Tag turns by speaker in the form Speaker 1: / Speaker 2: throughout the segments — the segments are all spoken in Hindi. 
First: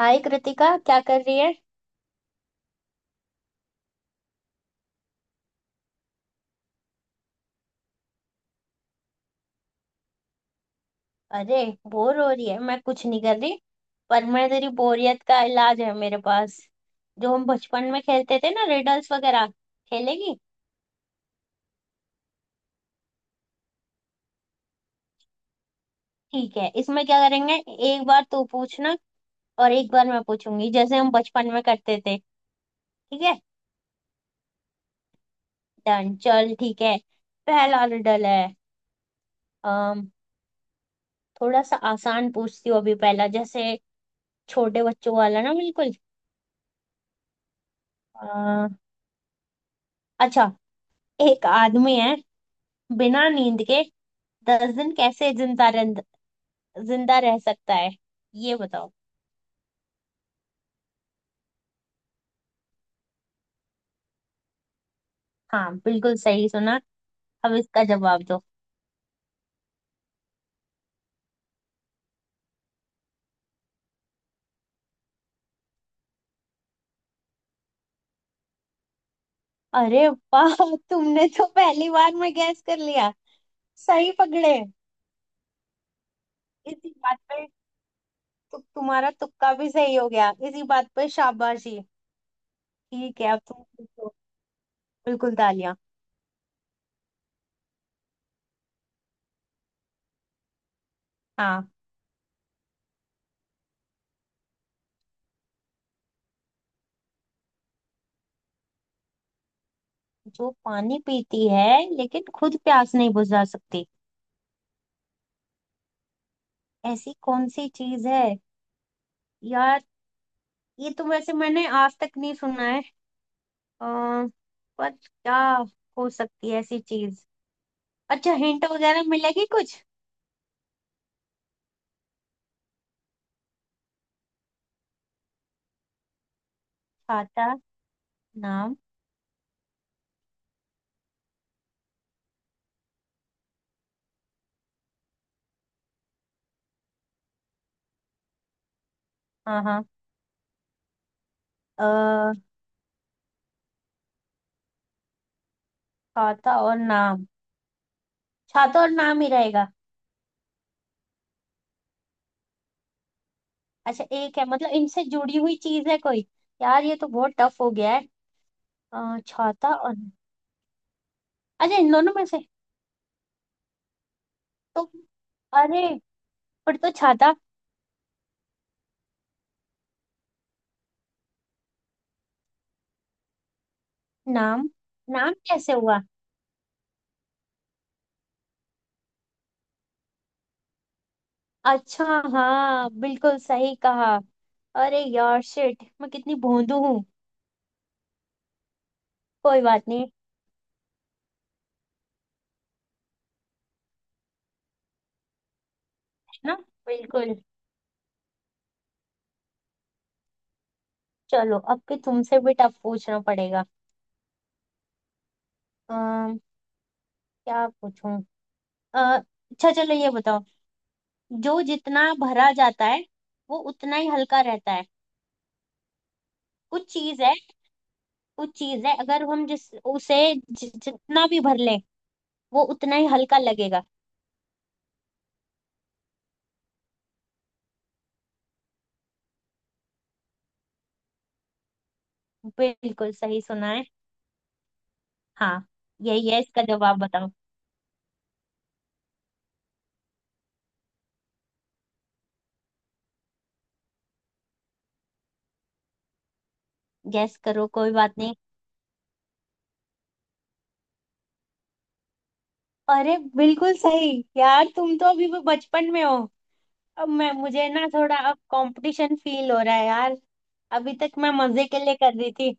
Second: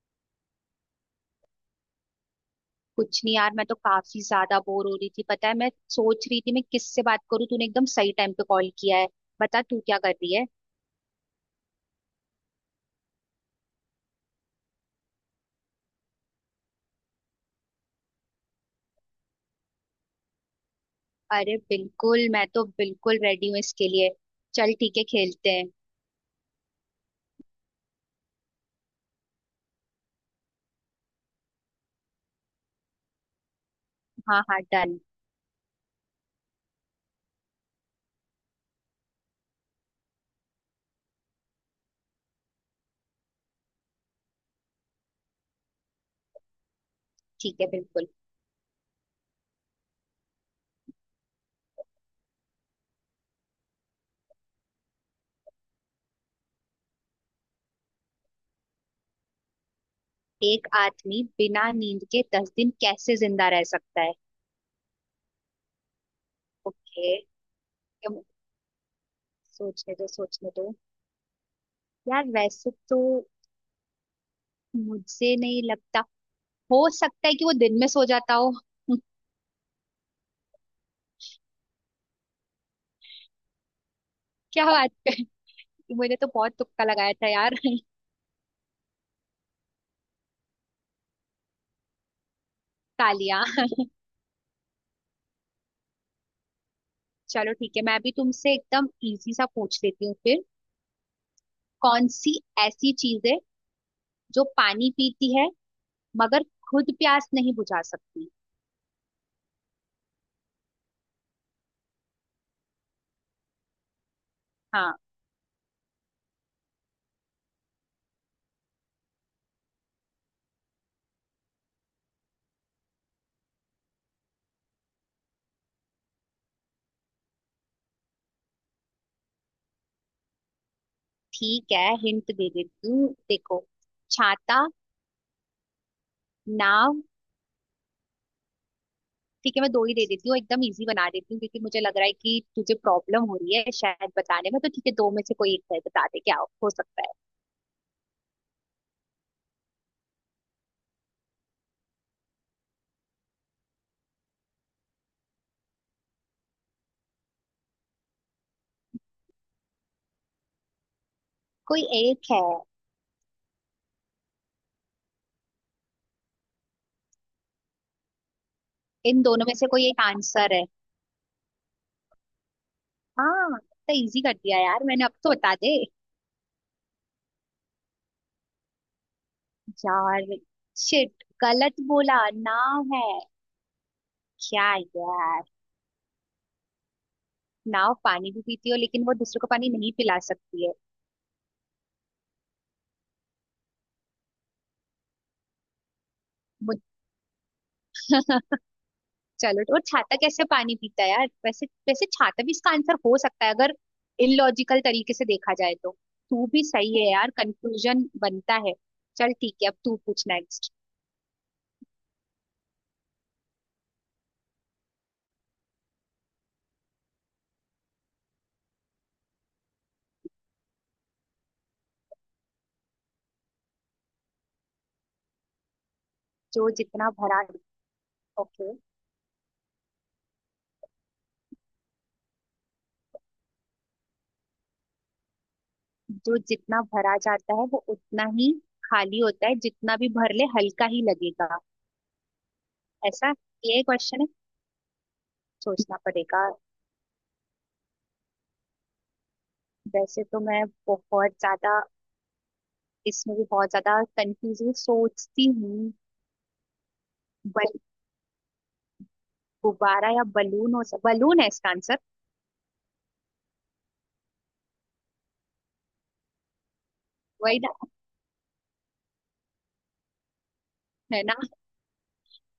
Speaker 1: हाय कृतिका, क्या कर रही है।
Speaker 2: कुछ नहीं यार, मैं तो काफी ज्यादा बोर हो रही थी। पता है, मैं सोच रही थी मैं किससे बात करूं। तूने एकदम सही टाइम पे कॉल किया है। बता तू क्या कर रही है।
Speaker 1: अरे बोर हो रही है, मैं कुछ नहीं कर रही। पर मैं तेरी बोरियत का इलाज है मेरे पास। जो हम बचपन में खेलते थे ना, रिडल्स वगैरह, खेलेगी।
Speaker 2: अरे बिल्कुल, मैं तो बिल्कुल रेडी हूँ इसके लिए। चल ठीक है, खेलते हैं।
Speaker 1: ठीक है, इसमें क्या करेंगे, एक बार तू पूछना और एक बार मैं पूछूंगी, जैसे हम बचपन में करते थे। ठीक है।
Speaker 2: हाँ हाँ, डन।
Speaker 1: डन, चल ठीक है। पहला रिडल है। अम थोड़ा सा आसान पूछती हूँ अभी, पहला जैसे छोटे बच्चों वाला ना, बिल्कुल।
Speaker 2: ठीक है, बिल्कुल।
Speaker 1: अ, अच्छा, एक आदमी है, बिना नींद के दस दिन कैसे जिंदा रह सकता है, ये बताओ।
Speaker 2: एक आदमी बिना नींद के 10 दिन कैसे जिंदा रह सकता है?
Speaker 1: हाँ, बिल्कुल सही सुना।
Speaker 2: ओके।
Speaker 1: अब इसका
Speaker 2: तुम,
Speaker 1: जवाब दो।
Speaker 2: सोचने दो सोचने दो। यार वैसे तो मुझे नहीं लगता। हो सकता है कि वो दिन में सो जाता हो।
Speaker 1: अरे वाह, तुमने तो पहली बार में गैस कर लिया। सही पकड़े।
Speaker 2: क्या बात कर। मुझे तो बहुत तुक्का
Speaker 1: इसी
Speaker 2: लगाया
Speaker 1: बात
Speaker 2: था
Speaker 1: पे,
Speaker 2: यार।
Speaker 1: तुम्हारा तुक्का भी सही हो गया, इसी बात पे शाबाशी। ठीक है, अब
Speaker 2: तालिया।
Speaker 1: तुम पूछो। बिल्कुल तालियां।
Speaker 2: चलो ठीक है, मैं भी तुमसे एकदम इजी सा पूछ लेती हूँ फिर।
Speaker 1: हाँ।
Speaker 2: कौन सी ऐसी चीज है जो पानी पीती है मगर खुद प्यास नहीं बुझा सकती?
Speaker 1: जो पानी पीती है लेकिन खुद प्यास नहीं बुझा सकती,
Speaker 2: हाँ।
Speaker 1: ऐसी कौन सी चीज है। यार ये तो वैसे मैंने आज तक नहीं सुना है। अम, पर क्या हो सकती है ऐसी चीज। अच्छा, हिंट वगैरह मिलेगी कुछ।
Speaker 2: ठीक है, हिंट दे देती हूँ, देखो। छाता, नाव।
Speaker 1: खाता, नाम।
Speaker 2: ठीक है, मैं दो ही दे देती हूँ, एकदम इजी बना देती हूँ, क्योंकि मुझे लग रहा है कि तुझे प्रॉब्लम हो रही है शायद बताने में। तो ठीक है, दो में से कोई एक है, बता दे क्या हो सकता है।
Speaker 1: हाँ हाँ। अ, खाता और नाम। खाता और नाम ही रहेगा।
Speaker 2: कोई एक है।
Speaker 1: अच्छा एक है, मतलब इनसे जुड़ी हुई चीज है कोई। यार ये तो बहुत टफ हो गया है।
Speaker 2: इन दोनों में से
Speaker 1: छाता
Speaker 2: कोई
Speaker 1: और।
Speaker 2: एक आंसर है।
Speaker 1: अच्छा, इन दोनों में से
Speaker 2: हाँ, तो इजी कर दिया
Speaker 1: तो
Speaker 2: यार मैंने, अब तो बता दे।
Speaker 1: अरे, पर तो छाता।
Speaker 2: यार शिट, गलत बोला, नाव है।
Speaker 1: नाम।
Speaker 2: क्या
Speaker 1: नाम
Speaker 2: यार।
Speaker 1: कैसे हुआ।
Speaker 2: नाव पानी भी पीती हो, लेकिन वो दूसरों को पानी नहीं पिला सकती है।
Speaker 1: अच्छा, हाँ बिल्कुल सही कहा। अरे यार शिट, मैं कितनी भोंदू
Speaker 2: मुझ-
Speaker 1: हूँ। कोई
Speaker 2: चलो, और
Speaker 1: बात नहीं।
Speaker 2: छाता कैसे पानी पीता है यार। वैसे वैसे छाता भी इसका आंसर हो सकता है, अगर इलॉजिकल तरीके से देखा जाए तो। तू
Speaker 1: ना,
Speaker 2: भी सही है यार,
Speaker 1: बिल्कुल।
Speaker 2: कंक्लूजन बनता है। चल ठीक है, अब तू पूछ नेक्स्ट।
Speaker 1: चलो, अब भी तुमसे भी टफ पूछना पड़ेगा। अम, क्या पूछूं। अ, अच्छा, चलो ये बताओ। जो जितना भरा जाता है वो उतना ही हल्का रहता है।
Speaker 2: जो
Speaker 1: कुछ
Speaker 2: जितना
Speaker 1: चीज है,
Speaker 2: भरा।
Speaker 1: कुछ
Speaker 2: ओके।
Speaker 1: चीज है, अगर हम जिस उसे जितना भी भर लें वो उतना ही हल्का लगेगा।
Speaker 2: जो जितना भरा जाता है वो उतना ही खाली होता है, जितना भी भर ले हल्का ही लगेगा,
Speaker 1: बिल्कुल
Speaker 2: ऐसा?
Speaker 1: सही सुना
Speaker 2: ये
Speaker 1: है।
Speaker 2: क्वेश्चन है?
Speaker 1: हाँ,
Speaker 2: सोचना
Speaker 1: यही है,
Speaker 2: पड़ेगा।
Speaker 1: इसका जवाब बताओ।
Speaker 2: वैसे तो मैं बहुत ज्यादा इसमें भी बहुत ज्यादा कंफ्यूजन सोचती हूँ।
Speaker 1: गैस करो,
Speaker 2: बल
Speaker 1: कोई बात नहीं।
Speaker 2: गुब्बारा या बलून। हो सक बलून है इसका आंसर।
Speaker 1: अरे बिल्कुल सही, यार तुम तो अभी भी बचपन में हो। अब मैं
Speaker 2: वही
Speaker 1: मुझे
Speaker 2: ना।
Speaker 1: ना थोड़ा अब कंपटीशन फील हो रहा है यार। अभी तक
Speaker 2: है
Speaker 1: मैं
Speaker 2: ना।
Speaker 1: मजे के लिए कर रही थी।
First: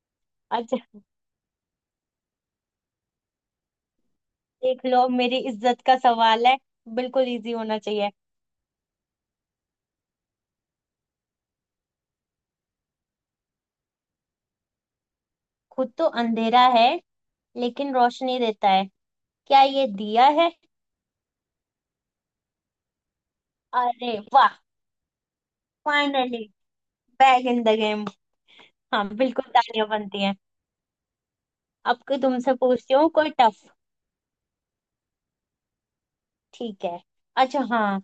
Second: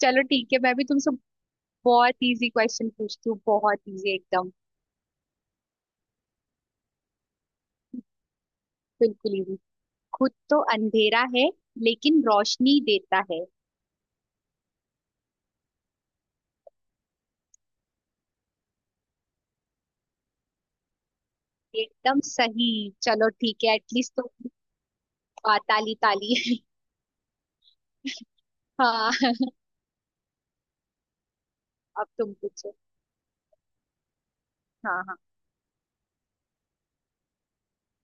Speaker 2: चलो ठीक है, मैं
Speaker 1: अच्छा,
Speaker 2: भी तुमसे बहुत इजी क्वेश्चन पूछती हूँ, बहुत इजी एकदम।
Speaker 1: देख लो मेरी इज्जत का सवाल है, बिल्कुल इजी होना चाहिए।
Speaker 2: बिल्कुल इजी। खुद तो अंधेरा है लेकिन रोशनी देता है।
Speaker 1: खुद तो अंधेरा है लेकिन रोशनी देता है, क्या ये दिया है।
Speaker 2: एकदम सही। चलो ठीक है, एटलीस्ट
Speaker 1: अरे
Speaker 2: तुम।
Speaker 1: वाह,
Speaker 2: ताली ताली।
Speaker 1: Finally back in the game. हाँ,
Speaker 2: हाँ।
Speaker 1: बिल्कुल तालियां बनती हैं। अब
Speaker 2: अब
Speaker 1: कोई
Speaker 2: तुम
Speaker 1: तुमसे
Speaker 2: पूछो।
Speaker 1: पूछती हूँ कोई टफ।
Speaker 2: हाँ हाँ।
Speaker 1: ठीक है, अच्छा हाँ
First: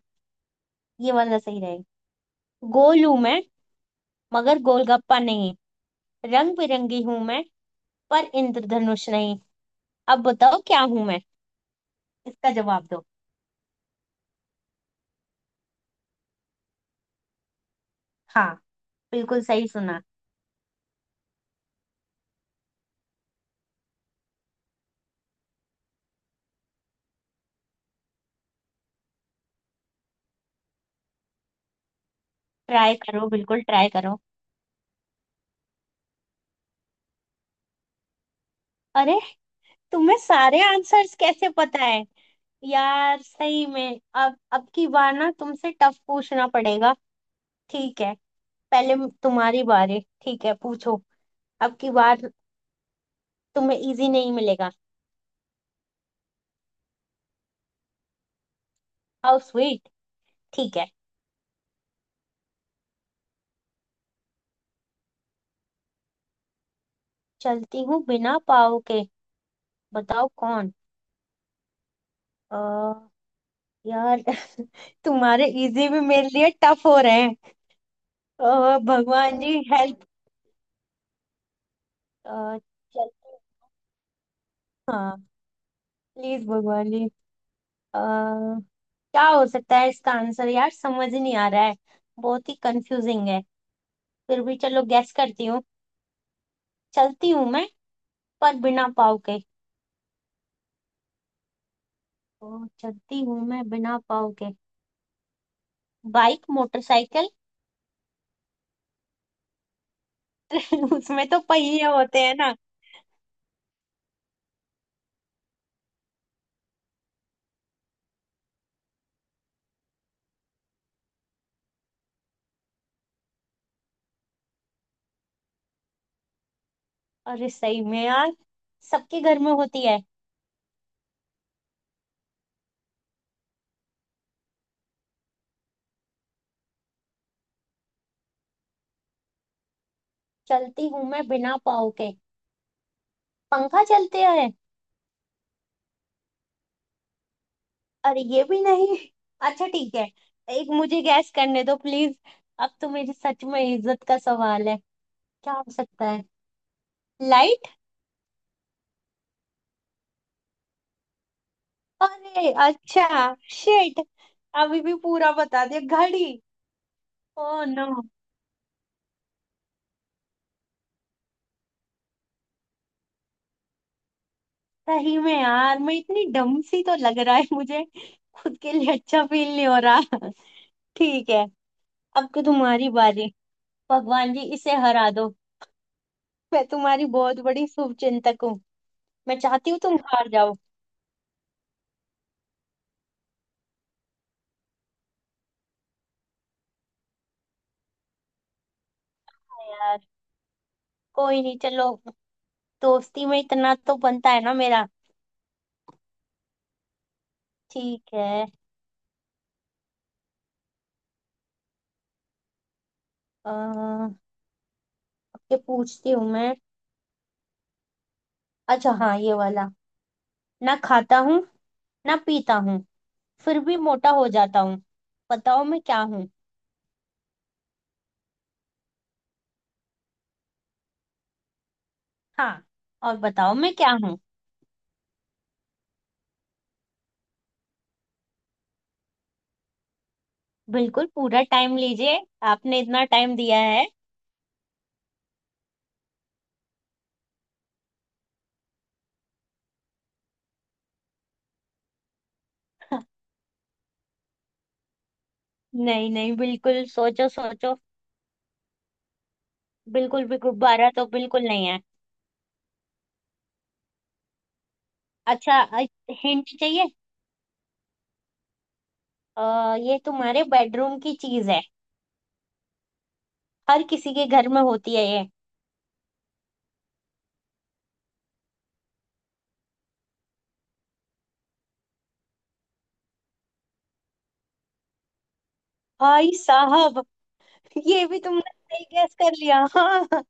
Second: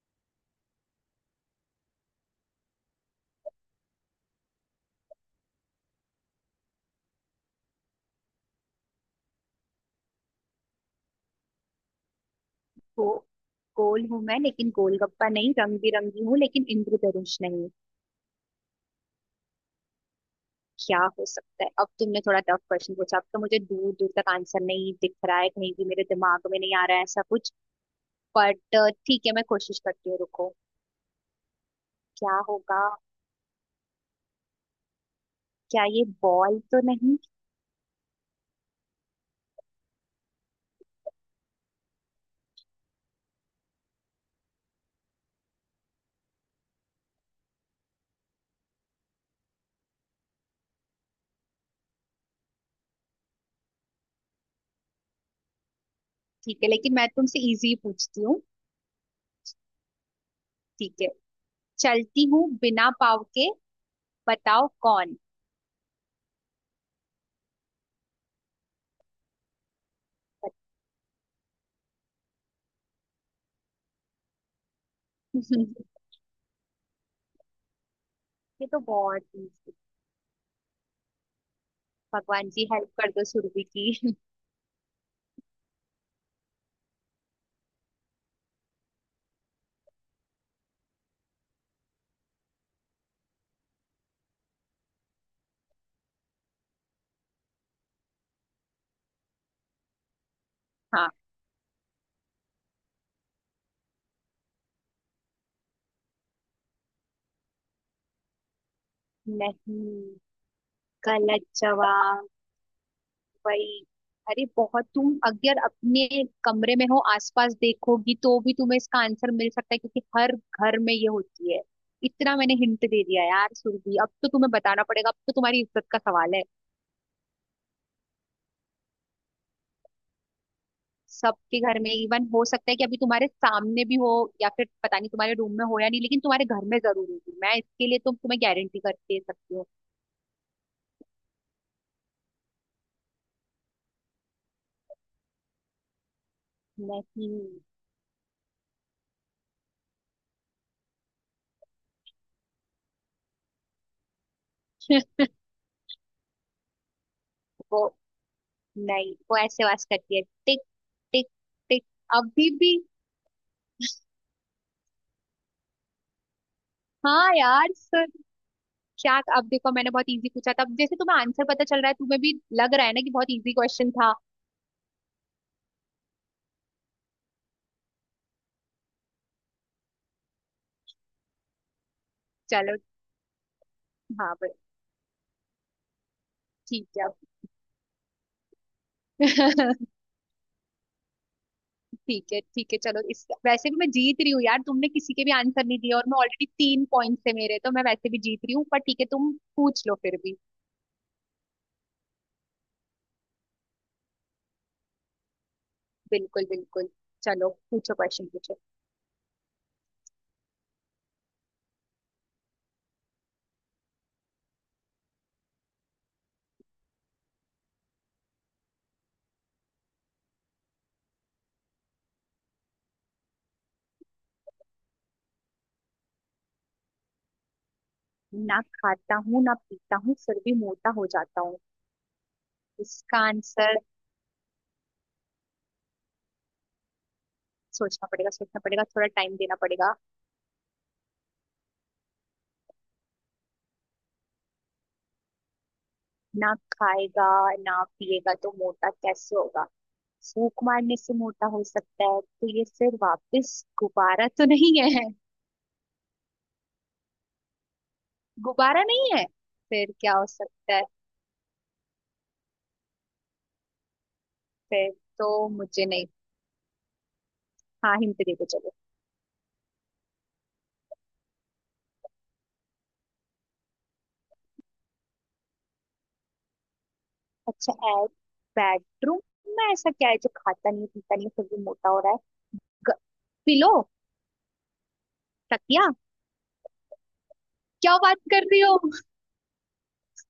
Speaker 1: ये वाला सही रहेगा। गोल हूं मैं मगर गोलगप्पा नहीं, रंग बिरंगी हूं मैं पर इंद्रधनुष नहीं, अब बताओ क्या हूं मैं, इसका जवाब दो।
Speaker 2: गो, गोल हूं मैं लेकिन गोलगप्पा नहीं, रंग बिरंगी हूँ लेकिन इंद्रधनुष नहीं।
Speaker 1: हाँ, बिल्कुल सही सुना।
Speaker 2: क्या हो सकता है? अब तुमने थोड़ा टफ क्वेश्चन पूछा, अब तो मुझे दूर दूर तक आंसर नहीं दिख रहा है, कहीं भी मेरे दिमाग में नहीं आ रहा है ऐसा कुछ। बट ठीक है, मैं कोशिश करती हूँ, रुको। क्या होगा?
Speaker 1: ट्राई करो, बिल्कुल ट्राई करो।
Speaker 2: क्या ये बॉल तो नहीं?
Speaker 1: अरे तुम्हें सारे आंसर्स कैसे पता है। यार सही में, अब की बार ना तुमसे टफ पूछना पड़ेगा। ठीक है, तुम्हारी बारी, ठीक है पूछो, अब की बार तुम्हें इजी नहीं मिलेगा।
Speaker 2: ठीक है, लेकिन मैं तुमसे इजी पूछती हूँ।
Speaker 1: हाउ स्वीट, ठीक है।
Speaker 2: ठीक है। चलती हूँ बिना पाँव के, बताओ कौन।
Speaker 1: चलती हूँ बिना पाँव के, बताओ कौन। अ यार तुम्हारे इजी भी मेरे लिए टफ हो रहे हैं।
Speaker 2: ये तो बहुत
Speaker 1: भगवान जी
Speaker 2: easy।
Speaker 1: हेल्प।
Speaker 2: भगवान जी हेल्प कर दो
Speaker 1: चलती,
Speaker 2: सुरभि की।
Speaker 1: हाँ। प्लीज भगवान जी। क्या हो सकता है इसका आंसर, यार समझ ही नहीं आ रहा है, बहुत ही कंफ्यूजिंग है। फिर भी चलो गैस करती हूँ, चलती हूँ मैं पर बिना पाँव के।
Speaker 2: हाँ।
Speaker 1: ओ, चलती हूँ मैं बिना पाँव के, बाइक, मोटरसाइकिल।
Speaker 2: नहीं,
Speaker 1: उसमें तो
Speaker 2: गलत
Speaker 1: पहिए होते
Speaker 2: जवाब।
Speaker 1: हैं ना।
Speaker 2: वही। अरे बहुत, तुम अगर अपने कमरे में हो, आसपास देखोगी तो भी तुम्हें इसका आंसर मिल सकता है, क्योंकि हर घर में ये होती है। इतना मैंने हिंट दे दिया यार सुरभि, अब तो तुम्हें बताना पड़ेगा, अब तो तुम्हारी इज्जत का सवाल है।
Speaker 1: अरे सही में यार, सबके घर में होती है।
Speaker 2: सबके घर में, इवन हो सकता है कि अभी तुम्हारे सामने भी हो, या फिर पता नहीं तुम्हारे रूम में हो या नहीं, लेकिन तुम्हारे घर में जरूर होगी, मैं इसके लिए तो तुम्हें गारंटी करके दे सकती हूँ।
Speaker 1: चलती हूँ मैं बिना पाँव के, पंखा, चलते हैं।
Speaker 2: नहीं।
Speaker 1: अरे ये भी नहीं। अच्छा ठीक है, एक मुझे गैस करने दो प्लीज, अब तो मेरी सच में इज्जत का सवाल है। क्या हो सकता है, लाइट।
Speaker 2: वो, नहीं, वो ऐसे आवाज करती है, टिक टिक टिक। अभी
Speaker 1: अरे
Speaker 2: भी।
Speaker 1: अच्छा शिट, अभी भी पूरा बता दिया, घड़ी।
Speaker 2: हाँ
Speaker 1: ओ
Speaker 2: यार,
Speaker 1: नो,
Speaker 2: सर। क्या, अब देखो मैंने बहुत इजी पूछा था, अब जैसे तुम्हें आंसर पता चल रहा है, तुम्हें भी लग रहा है ना कि बहुत इजी क्वेश्चन था।
Speaker 1: सही में यार, मैं इतनी डम सी, तो लग रहा है मुझे, खुद के लिए अच्छा फील नहीं हो रहा। ठीक है, अब तो
Speaker 2: चलो।
Speaker 1: तुम्हारी बारी।
Speaker 2: हाँ
Speaker 1: भगवान जी
Speaker 2: भाई।
Speaker 1: इसे हरा दो, मैं
Speaker 2: ठीक
Speaker 1: तुम्हारी
Speaker 2: है।
Speaker 1: बहुत बड़ी शुभचिंतक हूँ, मैं चाहती हूँ तुम हार जाओ।
Speaker 2: ठीक है ठीक है, चलो इस, वैसे भी मैं जीत रही हूँ यार, तुमने किसी के भी आंसर नहीं दिया, और मैं ऑलरेडी 3 पॉइंट से, मेरे तो, मैं वैसे भी जीत रही हूँ, पर ठीक है तुम
Speaker 1: हाँ
Speaker 2: पूछ लो
Speaker 1: यार,
Speaker 2: फिर भी।
Speaker 1: कोई नहीं चलो, दोस्ती में इतना तो बनता है ना मेरा।
Speaker 2: बिल्कुल बिल्कुल। चलो पूछो,
Speaker 1: ठीक
Speaker 2: क्वेश्चन
Speaker 1: है।
Speaker 2: पूछो।
Speaker 1: अः पूछती हूँ मैं, अच्छा हाँ ये वाला। ना खाता हूँ, ना पीता हूँ, फिर भी मोटा हो जाता हूँ, बताओ मैं क्या हूँ।
Speaker 2: ना खाता हूँ ना पीता हूँ, फिर भी मोटा हो जाता हूँ,
Speaker 1: हाँ, और
Speaker 2: इसका
Speaker 1: बताओ मैं
Speaker 2: आंसर।
Speaker 1: क्या हूँ।
Speaker 2: सोचना पड़ेगा सोचना पड़ेगा, थोड़ा टाइम देना पड़ेगा।
Speaker 1: बिल्कुल पूरा टाइम लीजिए, आपने इतना टाइम दिया है।
Speaker 2: ना खाएगा ना पिएगा तो मोटा कैसे होगा। फूक मारने से मोटा हो सकता है, तो ये फिर वापस गुब्बारा तो नहीं है?
Speaker 1: नहीं नहीं, बिल्कुल सोचो सोचो।
Speaker 2: गुब्बारा नहीं है, फिर क्या
Speaker 1: बिल्कुल
Speaker 2: हो
Speaker 1: भी
Speaker 2: सकता है?
Speaker 1: गुब्बारा तो बिल्कुल नहीं है।
Speaker 2: फिर तो
Speaker 1: अच्छा,
Speaker 2: मुझे नहीं।
Speaker 1: हिंट चाहिए।
Speaker 2: हाँ हिंट दे दो, चलो।
Speaker 1: ये तुम्हारे बेडरूम की चीज है, हर किसी के घर में होती है ये।
Speaker 2: अच्छा ऐड। बेडरूम में ऐसा क्या है जो खाता नहीं पीता नहीं फिर भी मोटा हो रहा है? ग- पिलो, तकिया।
Speaker 1: भाई साहब,
Speaker 2: क्या
Speaker 1: ये
Speaker 2: बात
Speaker 1: भी तुमने
Speaker 2: कर रही हो।
Speaker 1: सही गैस कर लिया। हाँ,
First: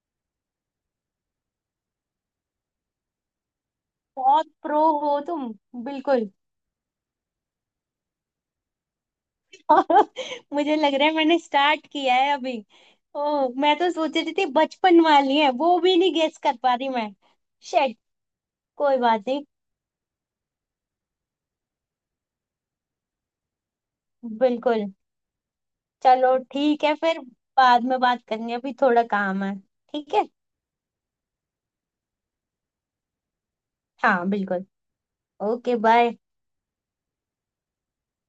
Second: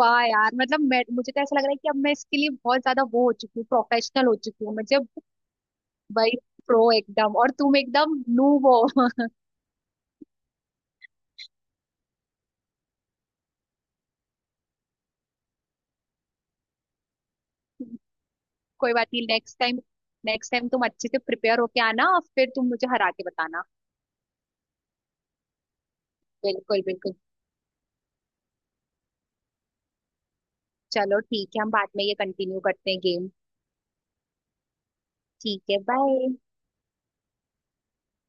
Speaker 2: वाह यार, मतलब मैं मुझे तो ऐसा लग रहा है कि अब मैं इसके लिए बहुत ज्यादा वो हो चुकी हूँ, प्रोफेशनल हो
Speaker 1: बहुत
Speaker 2: चुकी हूँ
Speaker 1: प्रो
Speaker 2: मुझे।
Speaker 1: हो तुम, बिल्कुल।
Speaker 2: वही, प्रो एकदम, और तुम एकदम नूब हो।
Speaker 1: मुझे लग रहा है मैंने स्टार्ट किया है अभी। ओह, मैं तो सोच रही थी बचपन वाली है, वो भी नहीं गेस कर पा रही मैं। शेट,
Speaker 2: कोई
Speaker 1: कोई
Speaker 2: बात नहीं,
Speaker 1: बात नहीं।
Speaker 2: Next time. नेक्स्ट टाइम तुम अच्छे से प्रिपेयर होके आना, और फिर तुम मुझे हरा के बताना।
Speaker 1: बिल्कुल, चलो
Speaker 2: बिल्कुल
Speaker 1: ठीक है
Speaker 2: बिल्कुल।
Speaker 1: फिर, बाद में बात करेंगे, अभी थोड़ा काम है। ठीक है।
Speaker 2: चलो ठीक है, हम बाद में ये कंटिन्यू करते हैं गेम।
Speaker 1: हाँ बिल्कुल।
Speaker 2: ठीक
Speaker 1: ओके
Speaker 2: है,
Speaker 1: बाय।
Speaker 2: बाय।